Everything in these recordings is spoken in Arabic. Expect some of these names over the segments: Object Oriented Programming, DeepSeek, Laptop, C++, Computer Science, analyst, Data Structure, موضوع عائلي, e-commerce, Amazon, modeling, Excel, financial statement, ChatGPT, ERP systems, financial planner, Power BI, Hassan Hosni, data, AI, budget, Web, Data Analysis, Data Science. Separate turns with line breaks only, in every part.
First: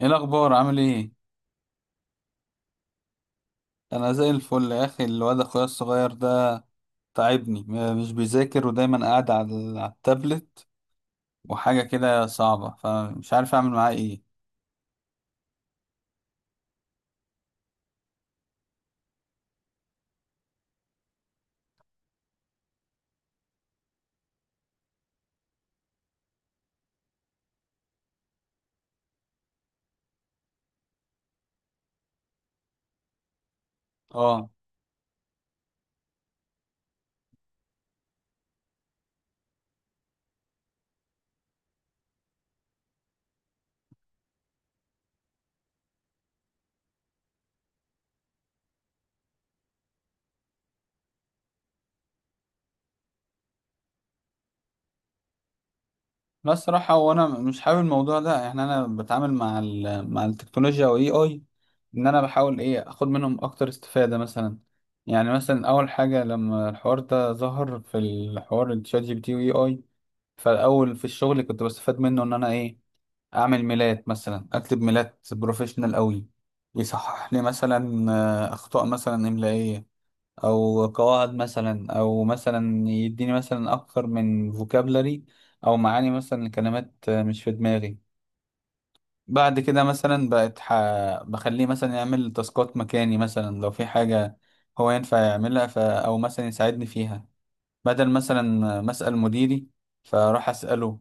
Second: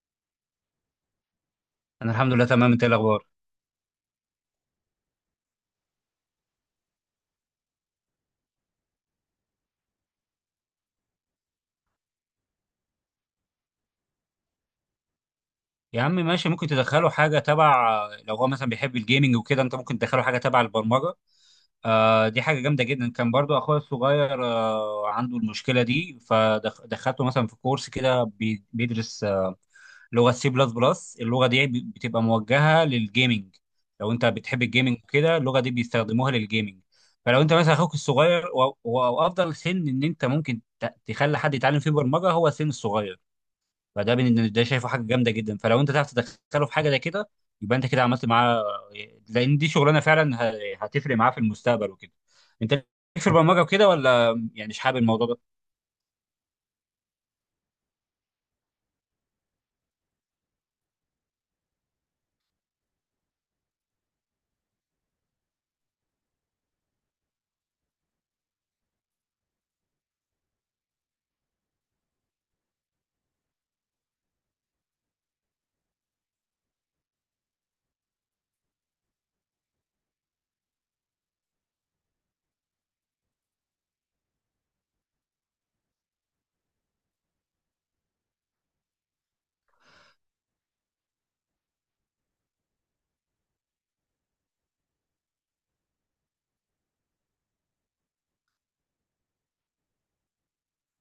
ايه الاخبار؟ عامل ايه؟
انا الحمد لله تمام، انت إيه الاخبار؟
انا زي الفل يا اخي. الواد اخويا الصغير ده تعبني. مش بيذاكر، ودايما قاعد على على التابلت وحاجه كده صعبه، فمش عارف اعمل معاه ايه.
يا عم ماشي، ممكن تدخله حاجه تبع، لو هو مثلا بيحب الجيمنج وكده انت ممكن تدخله حاجه تبع البرمجه. آه دي حاجه جامده جدا. كان برضو اخويا الصغير عنده المشكله دي، فدخلته مثلا في كورس كده بيدرس لغه سي بلس بلس. اللغه دي بتبقى موجهه للجيمنج. لو انت
اه،
بتحب الجيمنج كده اللغه دي بيستخدموها للجيمنج. فلو انت مثلا اخوك الصغير وافضل سن ان انت ممكن تخلي حد يتعلم فيه برمجه هو السن الصغير. فده ده شايفه حاجه جامده جدا. فلو انت تعرف تدخله في حاجه زي كده يبقى انت كده عملت معاه. لان دي شغلانه فعلا هتفرق معاه في المستقبل وكده. انت ليك في البرمجه وكده، ولا يعني مش حابب الموضوع ده؟
بس الصراحه هو انا مش حابب الموضوع ده. يعني انا بتعامل مع مع التكنولوجيا واي اي اي، ان انا بحاول ايه، اخد منهم اكتر استفاده مثلا. يعني مثلا اول حاجه لما الحوار ده ظهر، في الحوار الشات جي بي تي واي اي، فالاول في الشغل كنت بستفاد منه، ان انا ايه، اعمل ميلاد مثلا، اكتب ميلاد بروفيشنال قوي، يصحح لي مثلا اخطاء مثلا املائيه او قواعد، مثلا او مثلا يديني مثلا اكتر من فوكابلري، او معاني مثلا لكلمات مش في دماغي. بعد كده مثلا بخليه مثلا يعمل تاسكات مكاني، مثلا لو في حاجه هو ينفع يعملها او مثلا يساعدني فيها، بدل مثلا ما اسال مديري فاروح اساله.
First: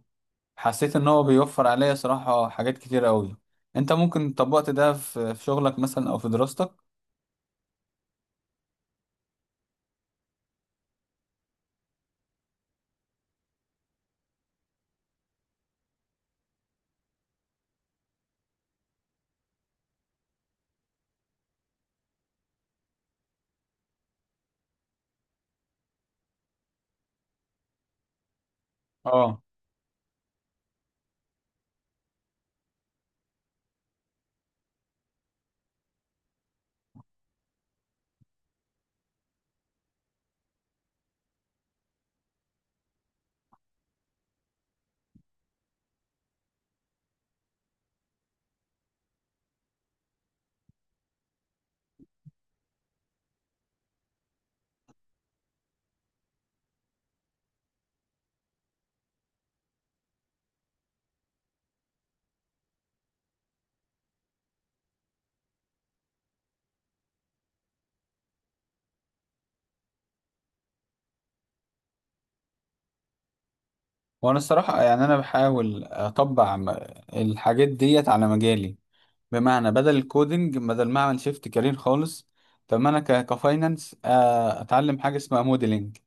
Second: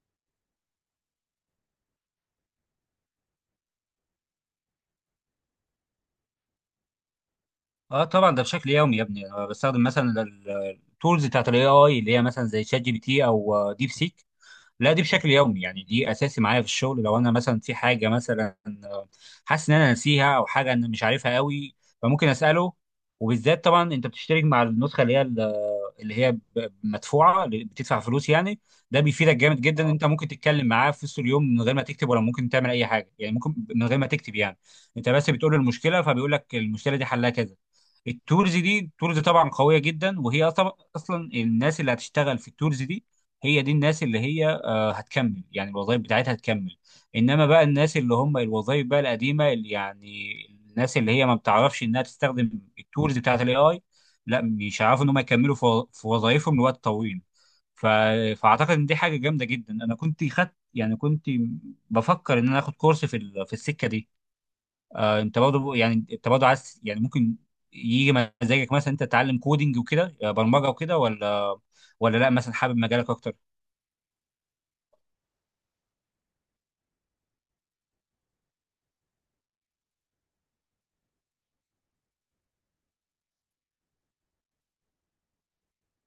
حسيت ان هو بيوفر عليا صراحة حاجات كتير قوي. انت ممكن طبقت ده في شغلك مثلا او في دراستك؟
اه طبعا، ده بشكل يومي يا ابني. انا بستخدم مثلا التولز بتاعت الاي اي، اللي هي مثلا زي شات جي بي تي او ديب سيك. لا دي بشكل يومي، يعني دي اساسي معايا في الشغل. لو انا مثلا في حاجه مثلا حاسس ان انا ناسيها او حاجه انا مش عارفها قوي فممكن اساله. وبالذات طبعا انت بتشترك مع النسخه اللي هي مدفوعه، اللي بتدفع فلوس يعني. ده بيفيدك
اه،
جامد جدا ان انت ممكن تتكلم معاه في وسط اليوم من غير ما تكتب، ولا ممكن تعمل اي حاجه، يعني ممكن من غير ما تكتب يعني. انت بس بتقول له المشكله فبيقول لك المشكله دي حلها كذا. التولز طبعا قويه جدا. وهي اصلا الناس اللي هتشتغل في التولز دي هي دي الناس اللي هي هتكمل، يعني الوظائف بتاعتها هتكمل. انما بقى الناس اللي هم الوظائف بقى القديمه، اللي يعني الناس اللي هي ما بتعرفش انها تستخدم التولز بتاعت الاي اي، لا مش هيعرفوا ان هم يكملوا في وظائفهم لوقت طويل. ف... فاعتقد ان دي حاجه جامده جدا. انا كنت خدت، يعني كنت بفكر ان انا اخد كورس في في السكه دي. آه انت برضه، يعني انت برضه عايز، يعني ممكن يجي مزاجك مثلا انت تتعلم كودينج وكده، برمجه وكده، ولا لا، مثلا حابب مجالك اكتر؟
وانا الصراحة يعني انا بحاول اطبق الحاجات ديت على مجالي. بمعنى بدل الكودينج، بدل ما اعمل شيفت كارير خالص، فما انا كفاينانس اتعلم حاجة اسمها موديلنج.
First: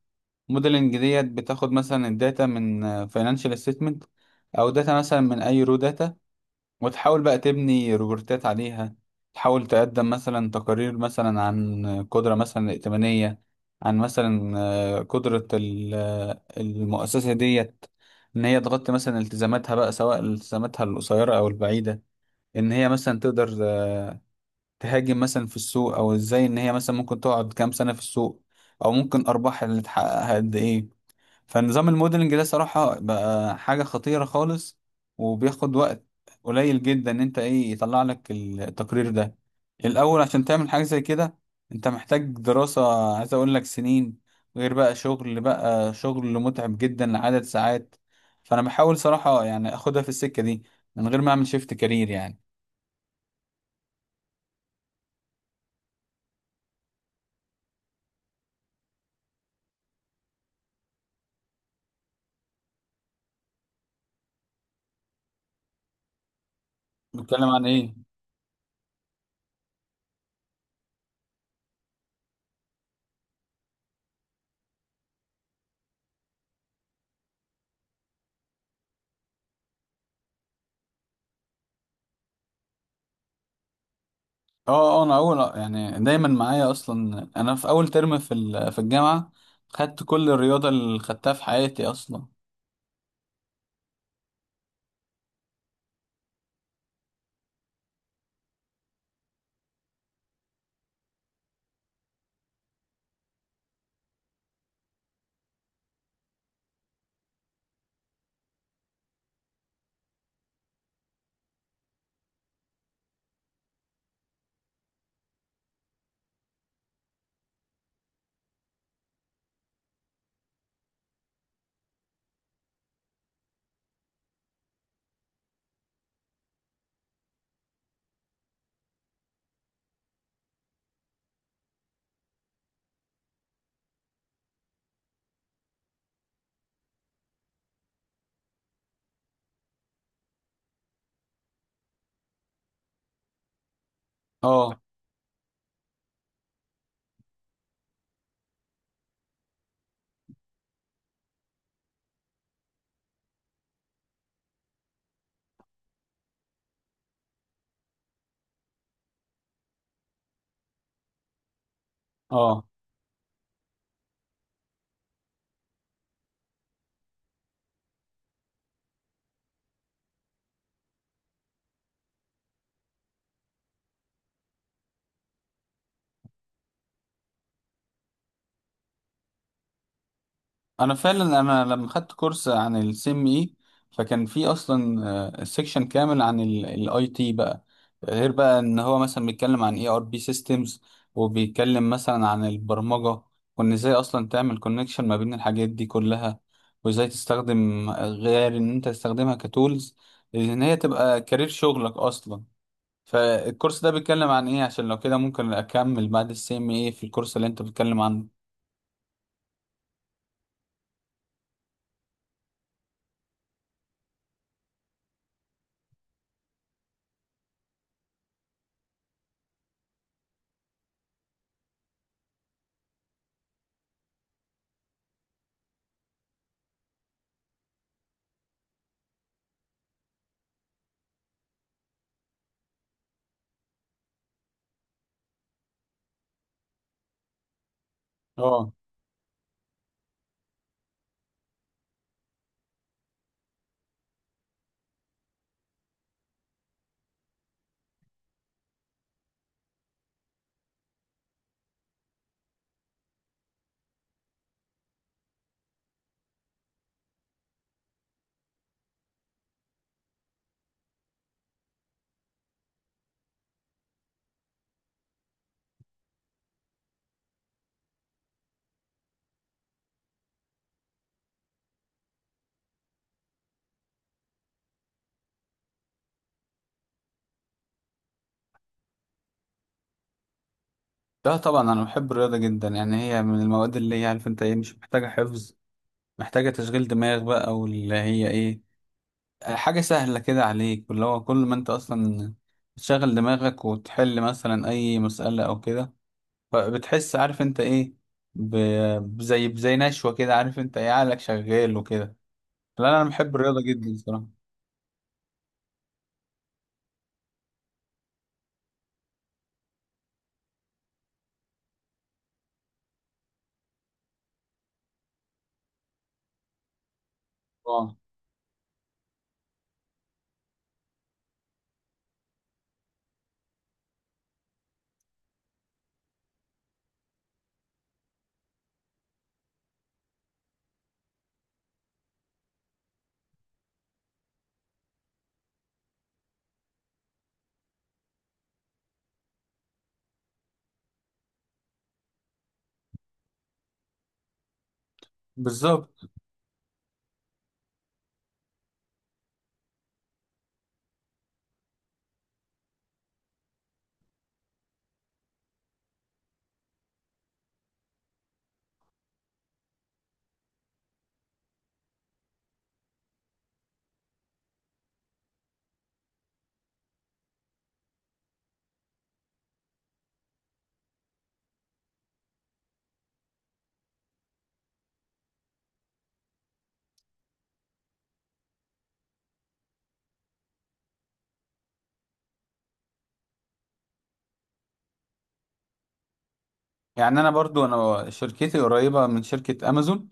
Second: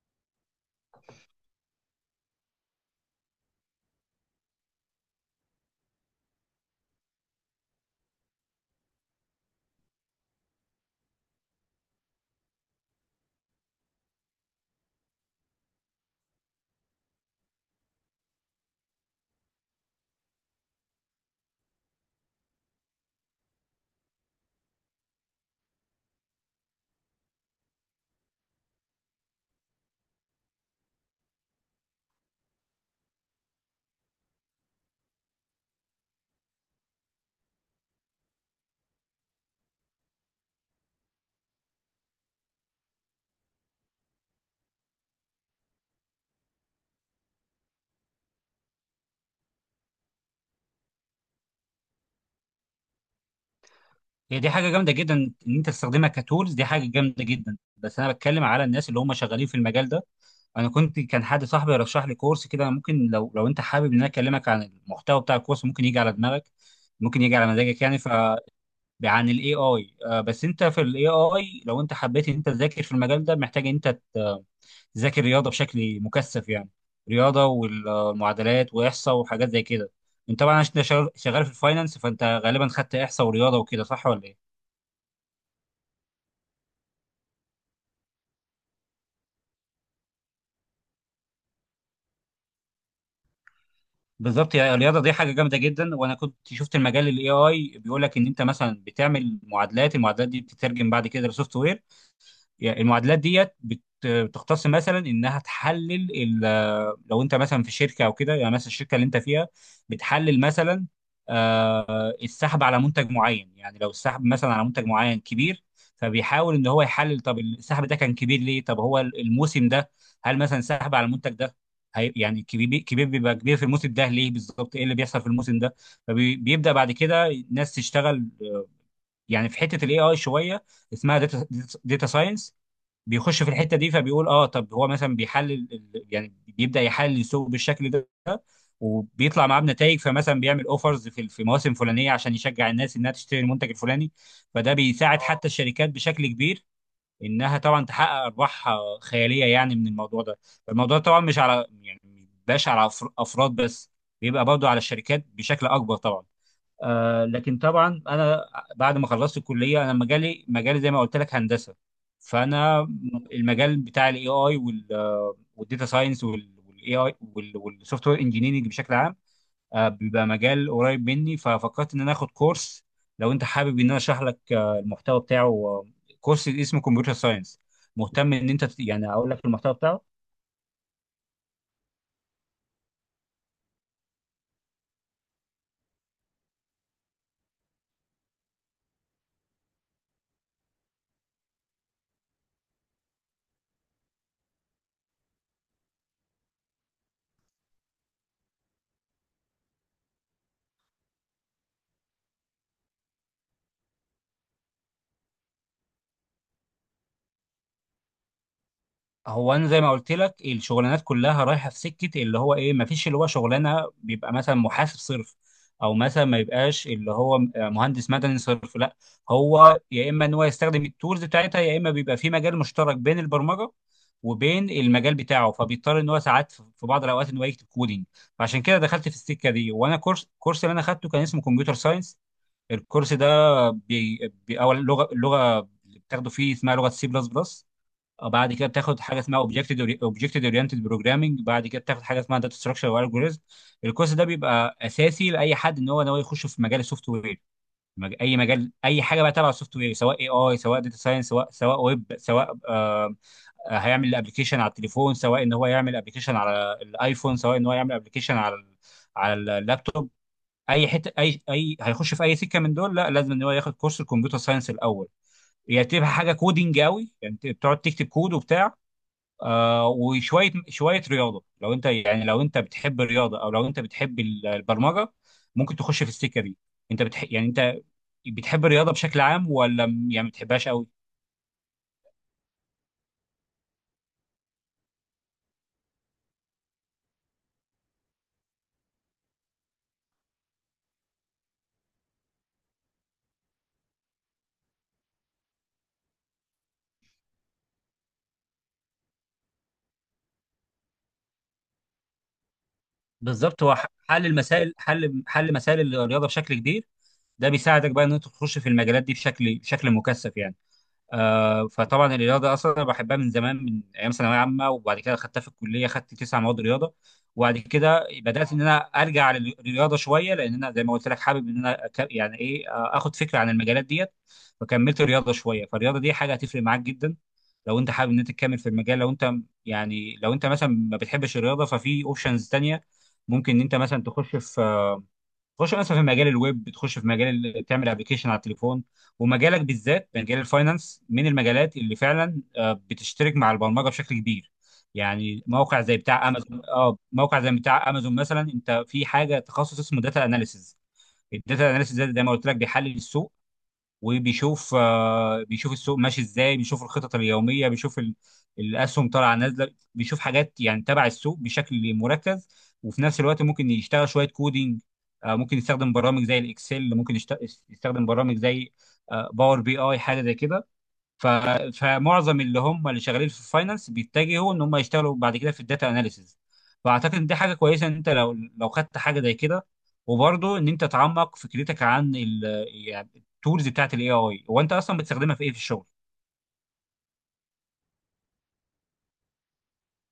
موديلنج ديت بتاخد مثلا الداتا من فاينانشال ستيتمنت، او داتا مثلا من اي رو داتا، وتحاول بقى تبني روبورتات عليها. تحاول تقدم مثلا تقارير مثلا عن قدرة مثلا ائتمانية، عن مثلا قدرة المؤسسة ديت، إن هي تغطي مثلا التزاماتها بقى، سواء التزاماتها القصيرة أو البعيدة، إن هي مثلا تقدر تهاجم مثلا في السوق، أو إزاي إن هي مثلا ممكن تقعد كام سنة في السوق، أو ممكن أرباحها اللي تحققها قد إيه. فنظام الموديلنج ده صراحة بقى حاجة خطيرة خالص، وبياخد وقت قليل جدا ان انت ايه، يطلع لك التقرير ده. الاول عشان تعمل حاجة زي كده انت محتاج دراسة، عايز اقول لك سنين، غير بقى شغل، بقى شغل متعب جدا لعدد ساعات. فانا بحاول صراحة يعني اخدها في السكة دي من غير ما اعمل شيفت كارير يعني.
هي دي حاجه جامده جدا ان انت تستخدمها كتولز. دي حاجه جامده جدا، بس انا بتكلم على الناس اللي هم شغالين في المجال ده. انا كنت، كان حد صاحبي رشح لي كورس كده، ممكن لو انت حابب ان انا اكلمك عن المحتوى بتاع الكورس، ممكن يجي على دماغك، ممكن يجي
بتكلم
على
عن
مزاجك
ايه؟
يعني عن الاي اي. بس انت في الاي اي، لو انت حبيت ان انت تذاكر في المجال ده، محتاج ان انت تذاكر رياضه بشكل مكثف يعني. رياضه والمعادلات واحصاء وحاجات زي كده. انت طبعا عشان شغال شغال في الفاينانس فانت غالبا خدت احصاء ورياضه وكده، صح ولا ايه؟
اه انا اول، يعني دايما معايا اصلا، انا في اول ترم في في الجامعه خدت كل الرياضه اللي خدتها في حياتي اصلا.
بالظبط، يعني الرياضه دي حاجه جامده جدا. وانا كنت شفت المجال الاي اي بيقول لك ان انت مثلا بتعمل المعادلات دي بتترجم بعد كده لسوفت وير. يعني المعادلات ديت بتختص مثلا انها تحلل لو انت مثلا في شركه او كده، يعني مثلا الشركه اللي انت فيها بتحلل مثلا السحب على منتج معين. يعني لو السحب مثلا على منتج معين كبير، فبيحاول ان هو يحلل طب السحب ده كان كبير ليه، طب هو الموسم ده، هل مثلا السحب على المنتج ده يعني كبير، بيبقى كبير في الموسم ده ليه، بالظبط ايه اللي بيحصل في الموسم ده. فبيبدا بعد كده الناس تشتغل، يعني في حته الاي اي شويه اسمها داتا ساينس، بيخش في الحته دي فبيقول اه طب هو مثلا بيحلل يعني بيبدا يحلل السوق بالشكل ده. وبيطلع معاه بنتائج، فمثلا بيعمل اوفرز في مواسم فلانيه عشان يشجع الناس انها تشتري المنتج الفلاني. فده
اه
بيساعد حتى الشركات بشكل كبير، انها طبعا تحقق ارباح خياليه يعني من الموضوع ده. فالموضوع طبعا مش على يعني مش على افراد بس، بيبقى برضه على الشركات بشكل اكبر طبعا. آه لكن طبعا انا بعد ما خلصت الكليه، انا مجالي زي ما قلت لك هندسه.
اه
فانا المجال بتاع الاي اي والداتا ساينس والاي اي والسوفت وير انجينيرنج بشكل عام، آه بيبقى مجال قريب مني. ففكرت ان انا اخد كورس. لو انت حابب ان انا اشرح لك المحتوى بتاعه، كورس اسمه كمبيوتر ساينس، مهتم ان انت يعني اقول لك المحتوى بتاعه؟
انا فعلا، انا لما خدت كورس عن السي ام اي فكان في اصلا سيكشن كامل عن الاي تي بقى، غير بقى ان هو مثلا بيتكلم عن اي ار بي سيستمز، وبيتكلم مثلا عن البرمجه، وان ازاي اصلا تعمل كونكشن ما بين الحاجات دي كلها، وازاي تستخدم، غير ان انت تستخدمها كتولز، ان هي تبقى كارير شغلك اصلا. فالكورس ده بيتكلم عن ايه؟ عشان لو كده ممكن اكمل بعد السي ام اي في الكورس اللي انت بتتكلم عنه.
هو انا زي ما قلت لك الشغلانات كلها رايحه في سكه اللي هو ايه، ما فيش اللي هو شغلانه بيبقى مثلا محاسب صرف، او مثلا ما يبقاش اللي هو مهندس مدني صرف، لا، هو يا اما ان هو يستخدم التولز بتاعتها، يا اما بيبقى في مجال مشترك بين البرمجه وبين المجال بتاعه، فبيضطر ان هو ساعات في بعض الاوقات ان هو يكتب كودينج. فعشان كده دخلت في السكه دي. وانا الكورس اللي انا خدته كان اسمه كمبيوتر ساينس. الكورس ده بي... اول اللغه اللي بتاخده فيه اسمها لغه سي بلس بلس. بعد كده
اه،
بتاخد حاجه اسمها اوبجكت اورينتد بروجرامنج. بعد كده بتاخد حاجه اسمها داتا ستراكشر والجوريزم. الكورس ده بيبقى اساسي لاي حد ان هو ناوي يخش في مجال السوفت وير. اي مجال، اي حاجه بقى تبع السوفت وير، سواء اي اي، سواء داتا ساينس، سواء ويب، سواء آه هيعمل ابلكيشن على التليفون، سواء ان هو يعمل ابلكيشن على الايفون، سواء ان هو يعمل ابلكيشن على على اللابتوب. اي حته اي اي هيخش في اي سكه من دول، لا لازم ان هو ياخد كورس الكمبيوتر ساينس الاول. يعني تبقى حاجه كودينج قوي، يعني بتقعد تكتب كود وبتاع، آه وشويه شويه رياضه. لو انت، يعني لو انت بتحب الرياضه، او لو انت بتحب البرمجه ممكن تخش في السكه دي. انت يعني انت بتحب الرياضه بشكل عام، ولا يعني ما بتحبهاش قوي؟
لا طبعا انا بحب الرياضه جدا. يعني هي من المواد اللي هي، عارف انت ايه، مش محتاجه حفظ، محتاجه تشغيل دماغ بقى، واللي هي ايه، حاجه سهله كده عليك، واللي هو كل ما انت اصلا بتشغل دماغك وتحل مثلا اي مساله او كده، فبتحس، عارف انت ايه، بزي نشوه كده، عارف انت ايه، عقلك شغال وكده. لا لا، انا بحب الرياضه
بالظبط هو
جدا صراحه.
حل المسائل، حل مسائل الرياضه بشكل كبير ده بيساعدك بقى ان انت تخش في المجالات دي بشكل مكثف يعني. فطبعا الرياضه اصلا انا بحبها من زمان، من ايام ثانويه عامه، وبعد كده خدتها في الكليه، خدت 9 مواد رياضه. وبعد
اه
كده بدات ان انا ارجع للرياضه شويه، لان انا زي ما قلت لك حابب ان انا يعني ايه اخد فكره عن المجالات ديت. فكملت الرياضه شويه. فالرياضه دي حاجه هتفرق معاك جدا لو انت حابب ان انت تكمل في المجال. لو انت، يعني لو انت مثلا ما بتحبش الرياضه، ففي اوبشنز تانيه. ممكن ان انت مثلا تخش مثلا في مجال الويب، تخش في مجال تعمل ابلكيشن على التليفون. ومجالك بالذات مجال الفاينانس من المجالات اللي فعلا بتشترك مع البرمجه بشكل كبير. يعني موقع زي
بالظبط.
بتاع امازون، مثلا انت في حاجه تخصص اسمه داتا اناليسز. الداتا اناليسز ده زي ما قلت لك بيحلل السوق، وبيشوف آه، بيشوف السوق ماشي ازاي، بيشوف الخطط اليوميه، بيشوف الاسهم طالعه نازله، بيشوف حاجات يعني تبع السوق بشكل مركز. وفي نفس الوقت ممكن يشتغل شويه كودينج. ممكن يستخدم برامج زي الاكسل، يستخدم برامج زي باور بي اي، حاجه زي كده. ف... فمعظم اللي هم اللي شغالين في الفاينانس بيتجهوا ان هم يشتغلوا بعد كده في الداتا اناليسز. فاعتقد ان دي حاجه كويسه، ان انت لو خدت حاجه زي كده. وبرضه ان انت تعمق فكرتك عن يعني التولز بتاعت الاي اي، هو انت اصلا بتستخدمها في ايه في الشغل؟
يعني انا برضو انا شركتي قريبه من شركه امازون،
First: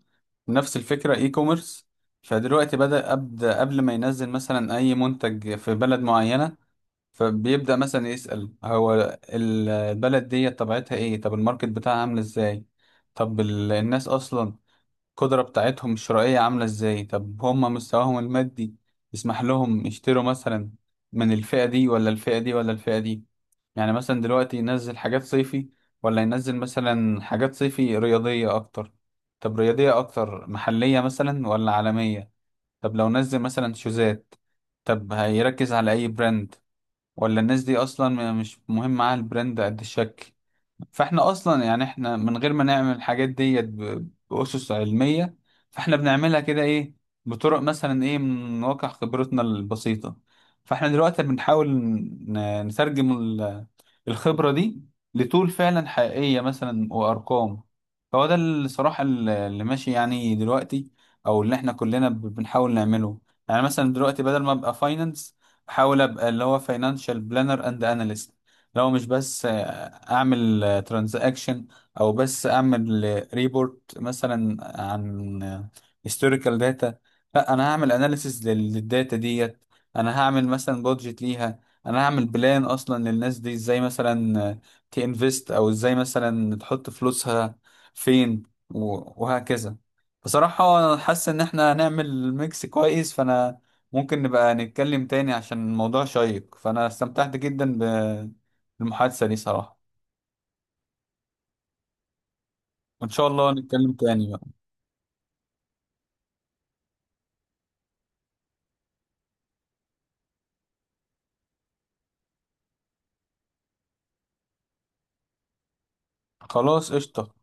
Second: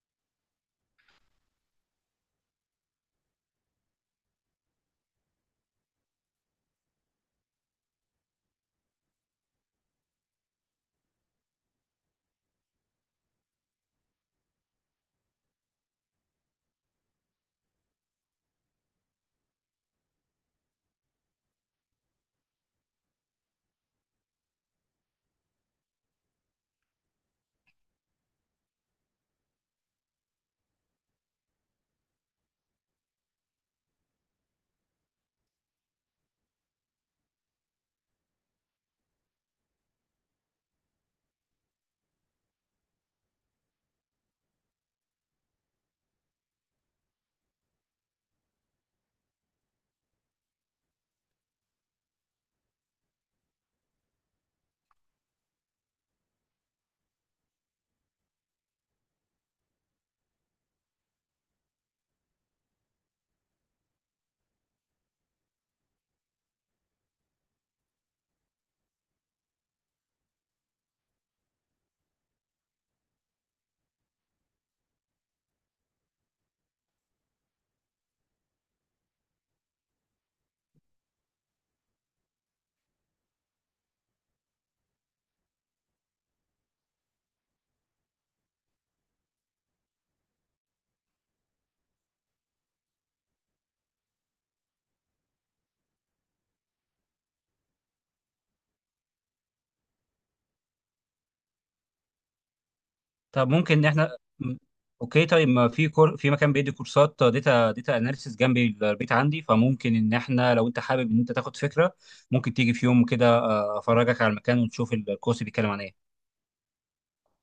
نفس الفكره اي كوميرس. فدلوقتي ابدا قبل ما ينزل مثلا اي منتج في بلد معينه، فبيبدا مثلا يسال هو البلد دي طبيعتها ايه، طب الماركت بتاعها عامل ازاي، طب الناس اصلا القدره بتاعتهم الشرائيه عامله ازاي، طب هم مستواهم المادي يسمح لهم يشتروا مثلا من الفئه دي ولا الفئه دي ولا الفئه دي. يعني مثلا دلوقتي ينزل حاجات صيفي، ولا ينزل مثلا حاجات صيفي رياضية أكتر، طب رياضية أكتر محلية مثلا ولا عالمية، طب لو نزل مثلا شوزات طب هيركز على أي براند، ولا الناس دي أصلا مش مهم معاها البراند قد الشكل. فإحنا أصلا يعني إحنا من غير ما نعمل الحاجات ديت بأسس علمية، فإحنا بنعملها كده إيه، بطرق مثلا إيه، من واقع خبرتنا البسيطة. فإحنا دلوقتي بنحاول نترجم الخبرة دي لطول فعلا حقيقية مثلا وأرقام. فهو ده الصراحة اللي ماشي يعني دلوقتي، أو اللي احنا كلنا بنحاول نعمله. يعني مثلا دلوقتي بدل ما أبقى فاينانس، أحاول أبقى اللي هو فاينانشال بلانر أند أناليست. لو مش بس أعمل ترانزاكشن، أو بس أعمل ريبورت مثلا عن هيستوريكال داتا، لا أنا هعمل أناليسيس للداتا ديت، أنا هعمل مثلا بودجت ليها، انا هعمل بلان اصلا للناس دي ازاي مثلا تنفست، او ازاي مثلا تحط فلوسها فين، وهكذا. بصراحة حاسس ان احنا هنعمل ميكس كويس، فانا ممكن نبقى نتكلم تاني عشان الموضوع شيق. فانا استمتعت جدا بالمحادثة دي صراحة، وان شاء
طب
الله
ممكن إن
نتكلم
احنا
تاني بقى.
اوكي طيب، ما في في مكان بيدي كورسات داتا اناليسز جنب البيت عندي. فممكن ان احنا لو انت حابب ان انت تاخد فكره ممكن تيجي في يوم كده، افرجك على المكان ونشوف الكورس بيتكلم عن ايه.
خلاص، قشطة.